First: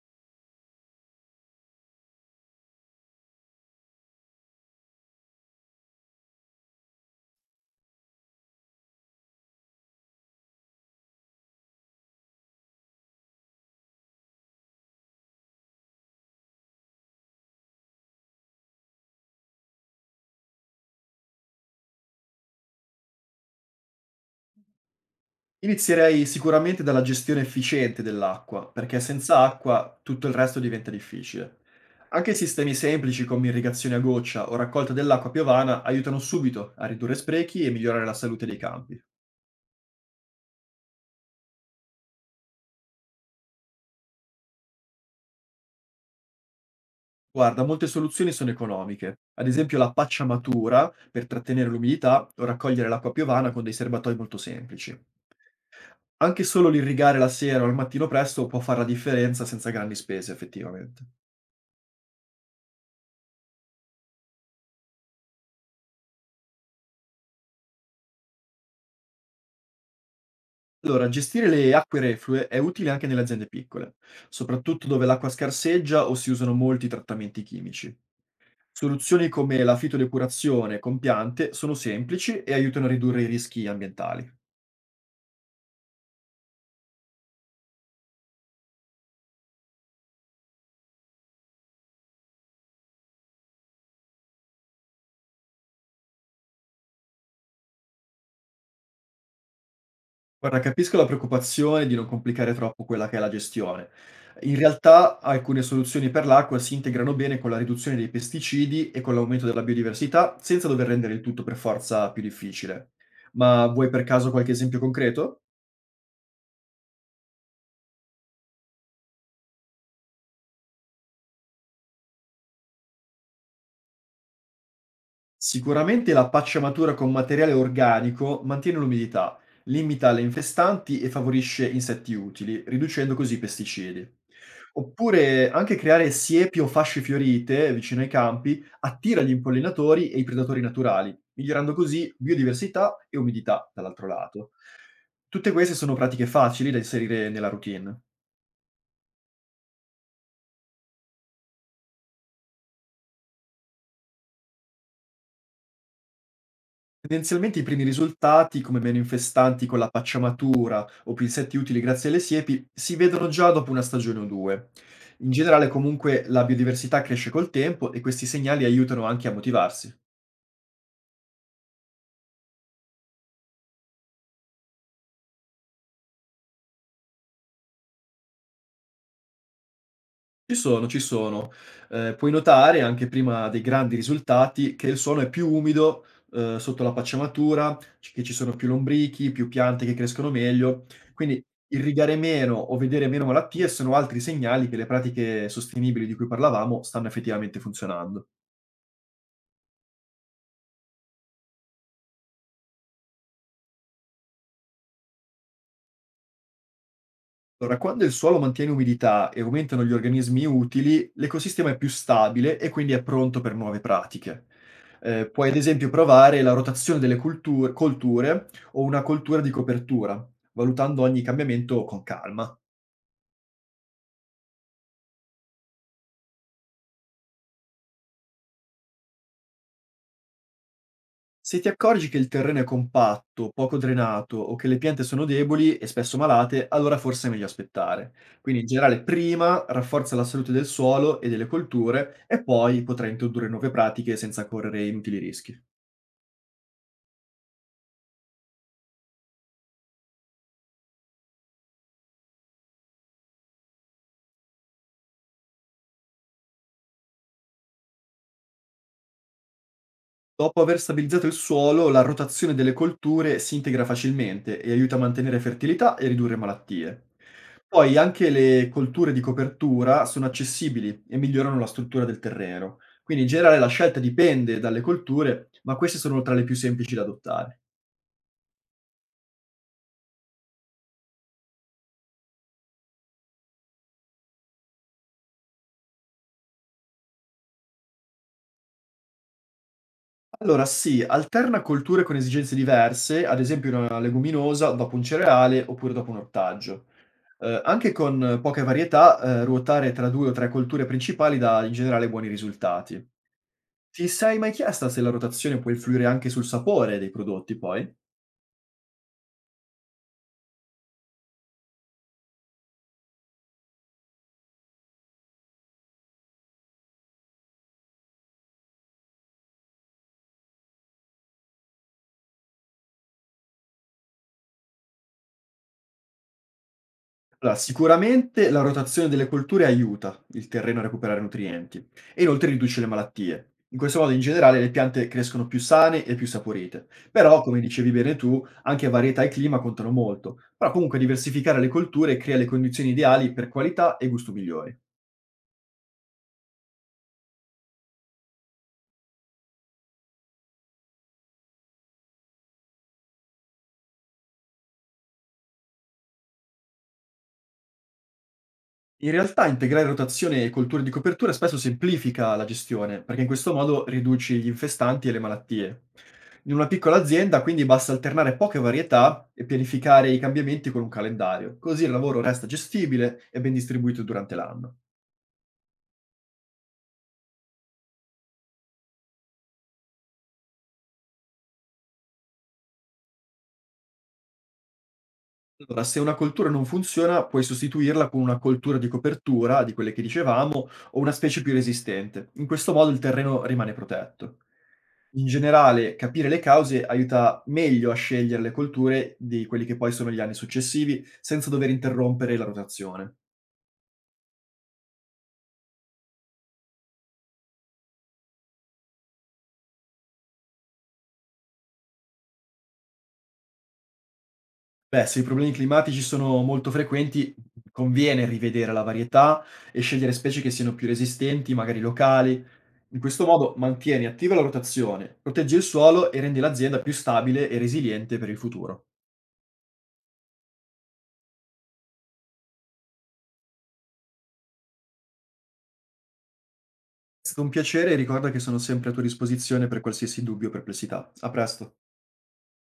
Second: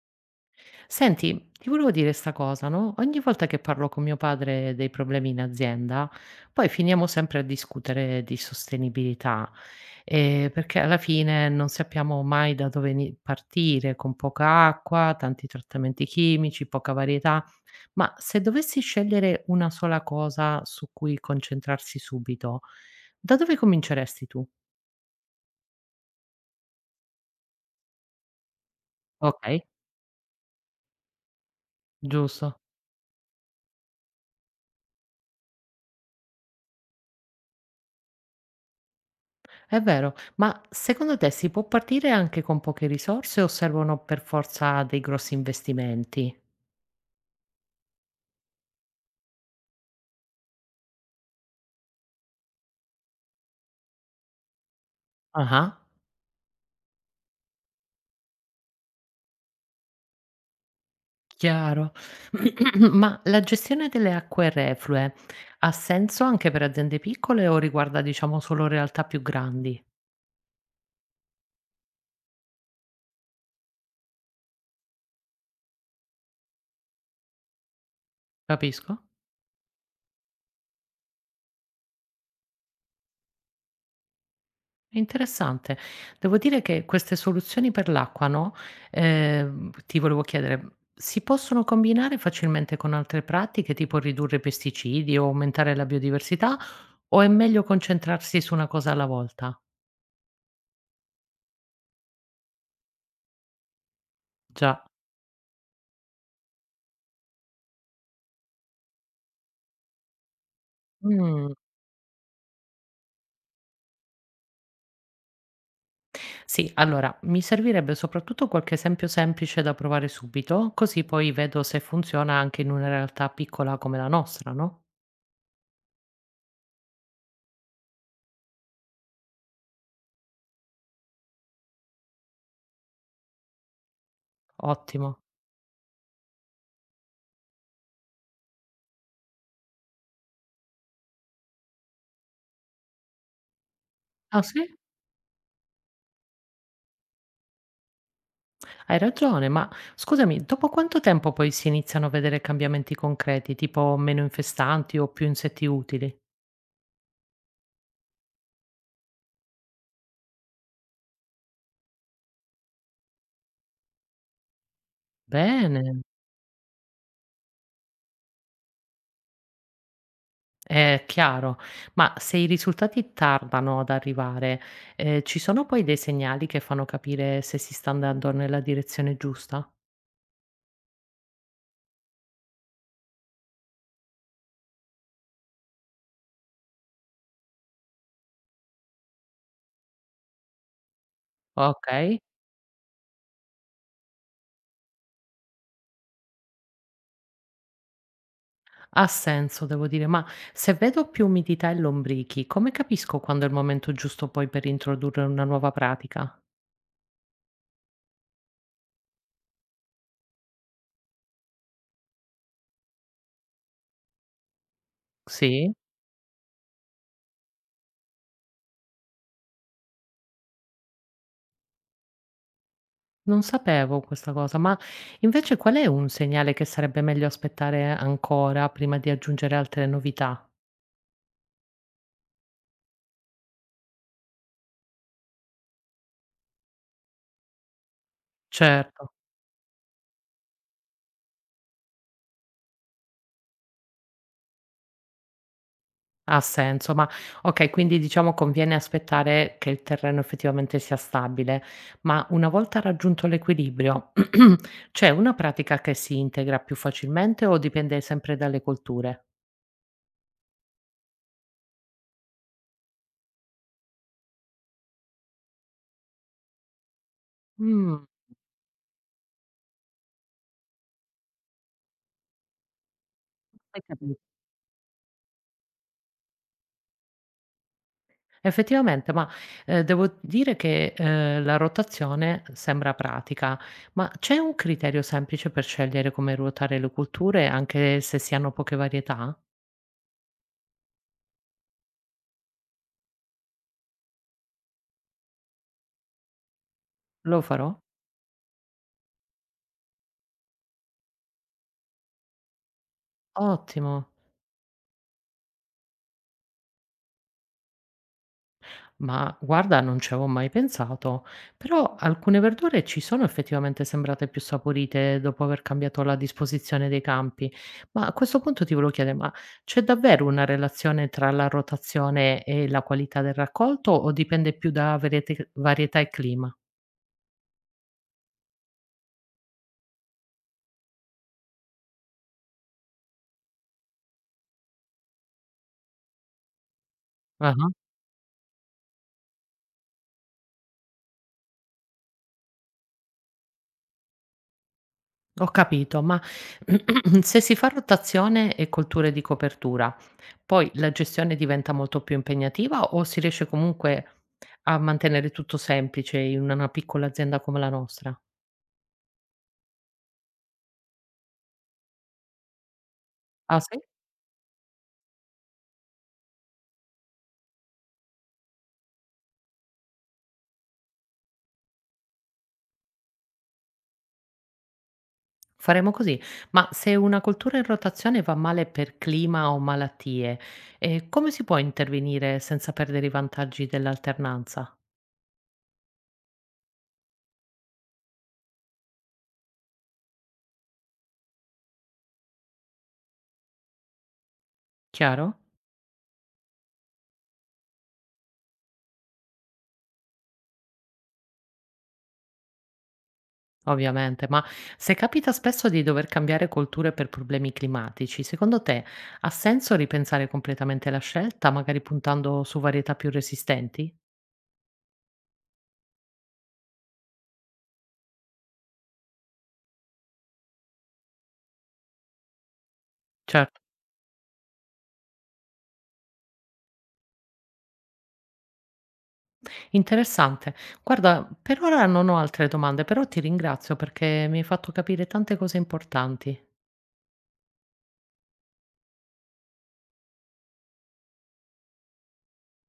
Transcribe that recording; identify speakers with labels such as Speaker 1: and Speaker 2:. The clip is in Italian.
Speaker 1: Senti, ti volevo dire 'sta cosa, no, ogni volta che parlo con mio padre dei problemi in azienda, poi finiamo sempre a discutere di sostenibilità, perché alla fine non sappiamo mai da dove ni partire, con poca acqua, tanti trattamenti chimici, poca varietà. Ma se dovessi scegliere una sola cosa su cui concentrarsi subito, da dove cominceresti tu?
Speaker 2: Inizierei sicuramente dalla gestione efficiente dell'acqua, perché senza
Speaker 1: Okay,
Speaker 2: acqua tutto il resto diventa difficile. Anche
Speaker 1: giusto.
Speaker 2: sistemi semplici come irrigazione a goccia o raccolta dell'acqua piovana aiutano subito a ridurre sprechi e migliorare la salute dei campi.
Speaker 1: È vero, ma secondo te si può partire anche con poche risorse o servono per forza dei grossi investimenti?
Speaker 2: Guarda, molte soluzioni sono economiche, ad esempio la pacciamatura per trattenere l'umidità o raccogliere l'acqua piovana con dei serbatoi molto semplici.
Speaker 1: Ah,
Speaker 2: Anche solo l'irrigare la sera o al mattino presto può fare la differenza senza grandi spese, effettivamente.
Speaker 1: chiaro. Ma la gestione delle acque reflue ha senso anche per aziende piccole o riguarda, diciamo, solo realtà più grandi?
Speaker 2: Allora, gestire le acque reflue è utile anche nelle aziende piccole, soprattutto dove l'acqua scarseggia o si usano molti trattamenti chimici.
Speaker 1: Capisco?
Speaker 2: Soluzioni come la fitodepurazione con piante sono semplici e aiutano a ridurre i rischi ambientali.
Speaker 1: Interessante. Devo dire che queste soluzioni per l'acqua, no? Ti volevo chiedere, si possono combinare facilmente con altre pratiche, tipo ridurre pesticidi o aumentare la biodiversità? O è meglio concentrarsi su una cosa alla volta?
Speaker 2: Guarda, capisco la preoccupazione di non complicare troppo quella che è la gestione. In
Speaker 1: Già.
Speaker 2: realtà alcune soluzioni per l'acqua si integrano bene con la riduzione dei pesticidi e con l'aumento della biodiversità, senza dover rendere il tutto
Speaker 1: Mh,
Speaker 2: per forza più difficile. Ma vuoi per caso qualche esempio concreto?
Speaker 1: sì, allora mi servirebbe soprattutto qualche esempio semplice da provare subito, così poi vedo se funziona anche in una realtà piccola come la nostra, no?
Speaker 2: Sicuramente la pacciamatura con materiale organico mantiene l'umidità, limita le infestanti e favorisce insetti utili, riducendo così i pesticidi.
Speaker 1: Ottimo.
Speaker 2: Oppure anche creare siepi o fasce fiorite vicino ai campi attira gli impollinatori e i predatori naturali, migliorando così biodiversità e umidità dall'altro
Speaker 1: Ah
Speaker 2: lato.
Speaker 1: sì?
Speaker 2: Tutte queste sono pratiche facili da inserire nella routine.
Speaker 1: Hai ragione, ma scusami, dopo quanto tempo poi si iniziano a vedere cambiamenti concreti, tipo meno infestanti o più insetti utili?
Speaker 2: Tendenzialmente i primi risultati, come meno infestanti con la pacciamatura o pinsetti utili grazie alle siepi, si vedono già dopo una stagione o due. In generale,
Speaker 1: Bene.
Speaker 2: comunque, la biodiversità cresce col tempo e questi segnali aiutano anche a motivarsi.
Speaker 1: È chiaro, ma se i risultati tardano ad arrivare, ci sono poi dei segnali che fanno capire se si sta andando nella direzione giusta?
Speaker 2: Ci sono, ci sono. Puoi notare anche prima dei grandi risultati che il suolo è più umido, sotto la pacciamatura, c che ci sono più lombrichi, più piante che crescono meglio. Quindi irrigare
Speaker 1: Okay,
Speaker 2: meno o vedere meno malattie sono altri segnali che le pratiche sostenibili di cui parlavamo stanno effettivamente funzionando.
Speaker 1: ha senso devo dire, ma se vedo più umidità e lombrichi, come capisco quando è il momento giusto poi per introdurre una nuova pratica?
Speaker 2: Allora, quando il suolo mantiene umidità e aumentano gli organismi utili, l'ecosistema è più stabile e quindi è pronto per nuove pratiche. Puoi ad
Speaker 1: Sì?
Speaker 2: esempio provare la rotazione delle colture o una coltura di copertura, valutando ogni cambiamento con calma.
Speaker 1: Non sapevo questa cosa, ma invece qual è un segnale che sarebbe meglio aspettare ancora prima di aggiungere altre novità?
Speaker 2: Se ti accorgi che il terreno è compatto, poco drenato o che le piante sono deboli e spesso malate, allora forse è meglio aspettare. Quindi in generale
Speaker 1: Certo.
Speaker 2: prima rafforza la salute del suolo e delle colture e poi potrai introdurre nuove pratiche senza correre inutili rischi.
Speaker 1: Ha senso, ma okay, quindi diciamo conviene aspettare che il terreno effettivamente sia stabile, ma una volta raggiunto l'equilibrio, c'è una pratica che si integra più facilmente o dipende sempre dalle colture?
Speaker 2: Dopo aver stabilizzato il suolo, la rotazione delle colture si integra facilmente e aiuta a mantenere fertilità e ridurre malattie. Poi
Speaker 1: Mh,
Speaker 2: anche le colture di copertura sono accessibili e migliorano la struttura del terreno. Quindi in generale la
Speaker 1: hai
Speaker 2: scelta
Speaker 1: capi
Speaker 2: dipende dalle colture, ma queste sono tra le più semplici da adottare.
Speaker 1: effettivamente, devo dire che, la rotazione sembra pratica, ma c'è un criterio semplice per scegliere come ruotare le colture anche se si hanno poche varietà?
Speaker 2: Allora sì, alterna colture con esigenze diverse, ad esempio una leguminosa dopo un cereale oppure dopo un ortaggio.
Speaker 1: Lo farò?
Speaker 2: Anche con poche varietà, ruotare tra due o tre colture principali dà in generale buoni risultati.
Speaker 1: Ottimo.
Speaker 2: Ti sei mai chiesta se la rotazione può influire anche sul sapore dei prodotti poi?
Speaker 1: Ma guarda, non ci avevo mai pensato, però alcune verdure ci sono effettivamente sembrate più saporite dopo aver cambiato la disposizione dei campi. Ma a questo punto ti volevo chiedere, ma c'è davvero una relazione tra la rotazione e la qualità del raccolto o dipende più da varietà e clima?
Speaker 2: Allora, sicuramente la rotazione delle colture aiuta il terreno a recuperare nutrienti e inoltre riduce le malattie. In questo modo, in generale, le piante crescono più sane e più saporite. Però,
Speaker 1: Ah,
Speaker 2: come dicevi bene tu, anche varietà e clima contano molto. Però comunque diversificare le colture crea le condizioni ideali per qualità e gusto migliori.
Speaker 1: ho capito, ma se si fa rotazione e colture di copertura, poi la gestione diventa molto più impegnativa o si riesce comunque a mantenere tutto semplice in una piccola azienda come la nostra?
Speaker 2: In realtà integrare rotazione e colture di copertura spesso semplifica la gestione, perché in questo
Speaker 1: Ah sì?
Speaker 2: modo riduci gli infestanti e le malattie. In una piccola azienda quindi basta alternare poche varietà e pianificare i cambiamenti con un calendario, così il lavoro resta gestibile e ben distribuito durante l'anno.
Speaker 1: Faremo così. Ma se una coltura in rotazione va male per clima o malattie, come si può intervenire senza perdere i vantaggi dell'alternanza?
Speaker 2: Allora, se una coltura non funziona, puoi sostituirla con una coltura di copertura, di quelle che dicevamo, o una specie più resistente. In questo modo il terreno rimane protetto. In
Speaker 1: Chiaro?
Speaker 2: generale, capire le cause aiuta meglio a scegliere le colture di quelli che poi sono gli anni successivi, senza dover interrompere la rotazione.
Speaker 1: Ovviamente, ma se capita spesso di dover cambiare colture per problemi climatici, secondo te ha senso ripensare completamente la scelta, magari puntando su varietà più resistenti?
Speaker 2: Beh, se i problemi climatici sono molto frequenti, conviene rivedere la varietà e scegliere specie che siano più resistenti, magari locali. In questo modo
Speaker 1: Certo.
Speaker 2: mantieni attiva la rotazione, proteggi il suolo e rendi l'azienda più stabile e resiliente per il futuro.
Speaker 1: Interessante. Guarda, per ora non ho altre domande, però ti ringrazio perché mi hai fatto capire tante cose importanti.
Speaker 2: È stato un piacere e ricorda che sono sempre a tua disposizione per qualsiasi dubbio o perplessità. A presto.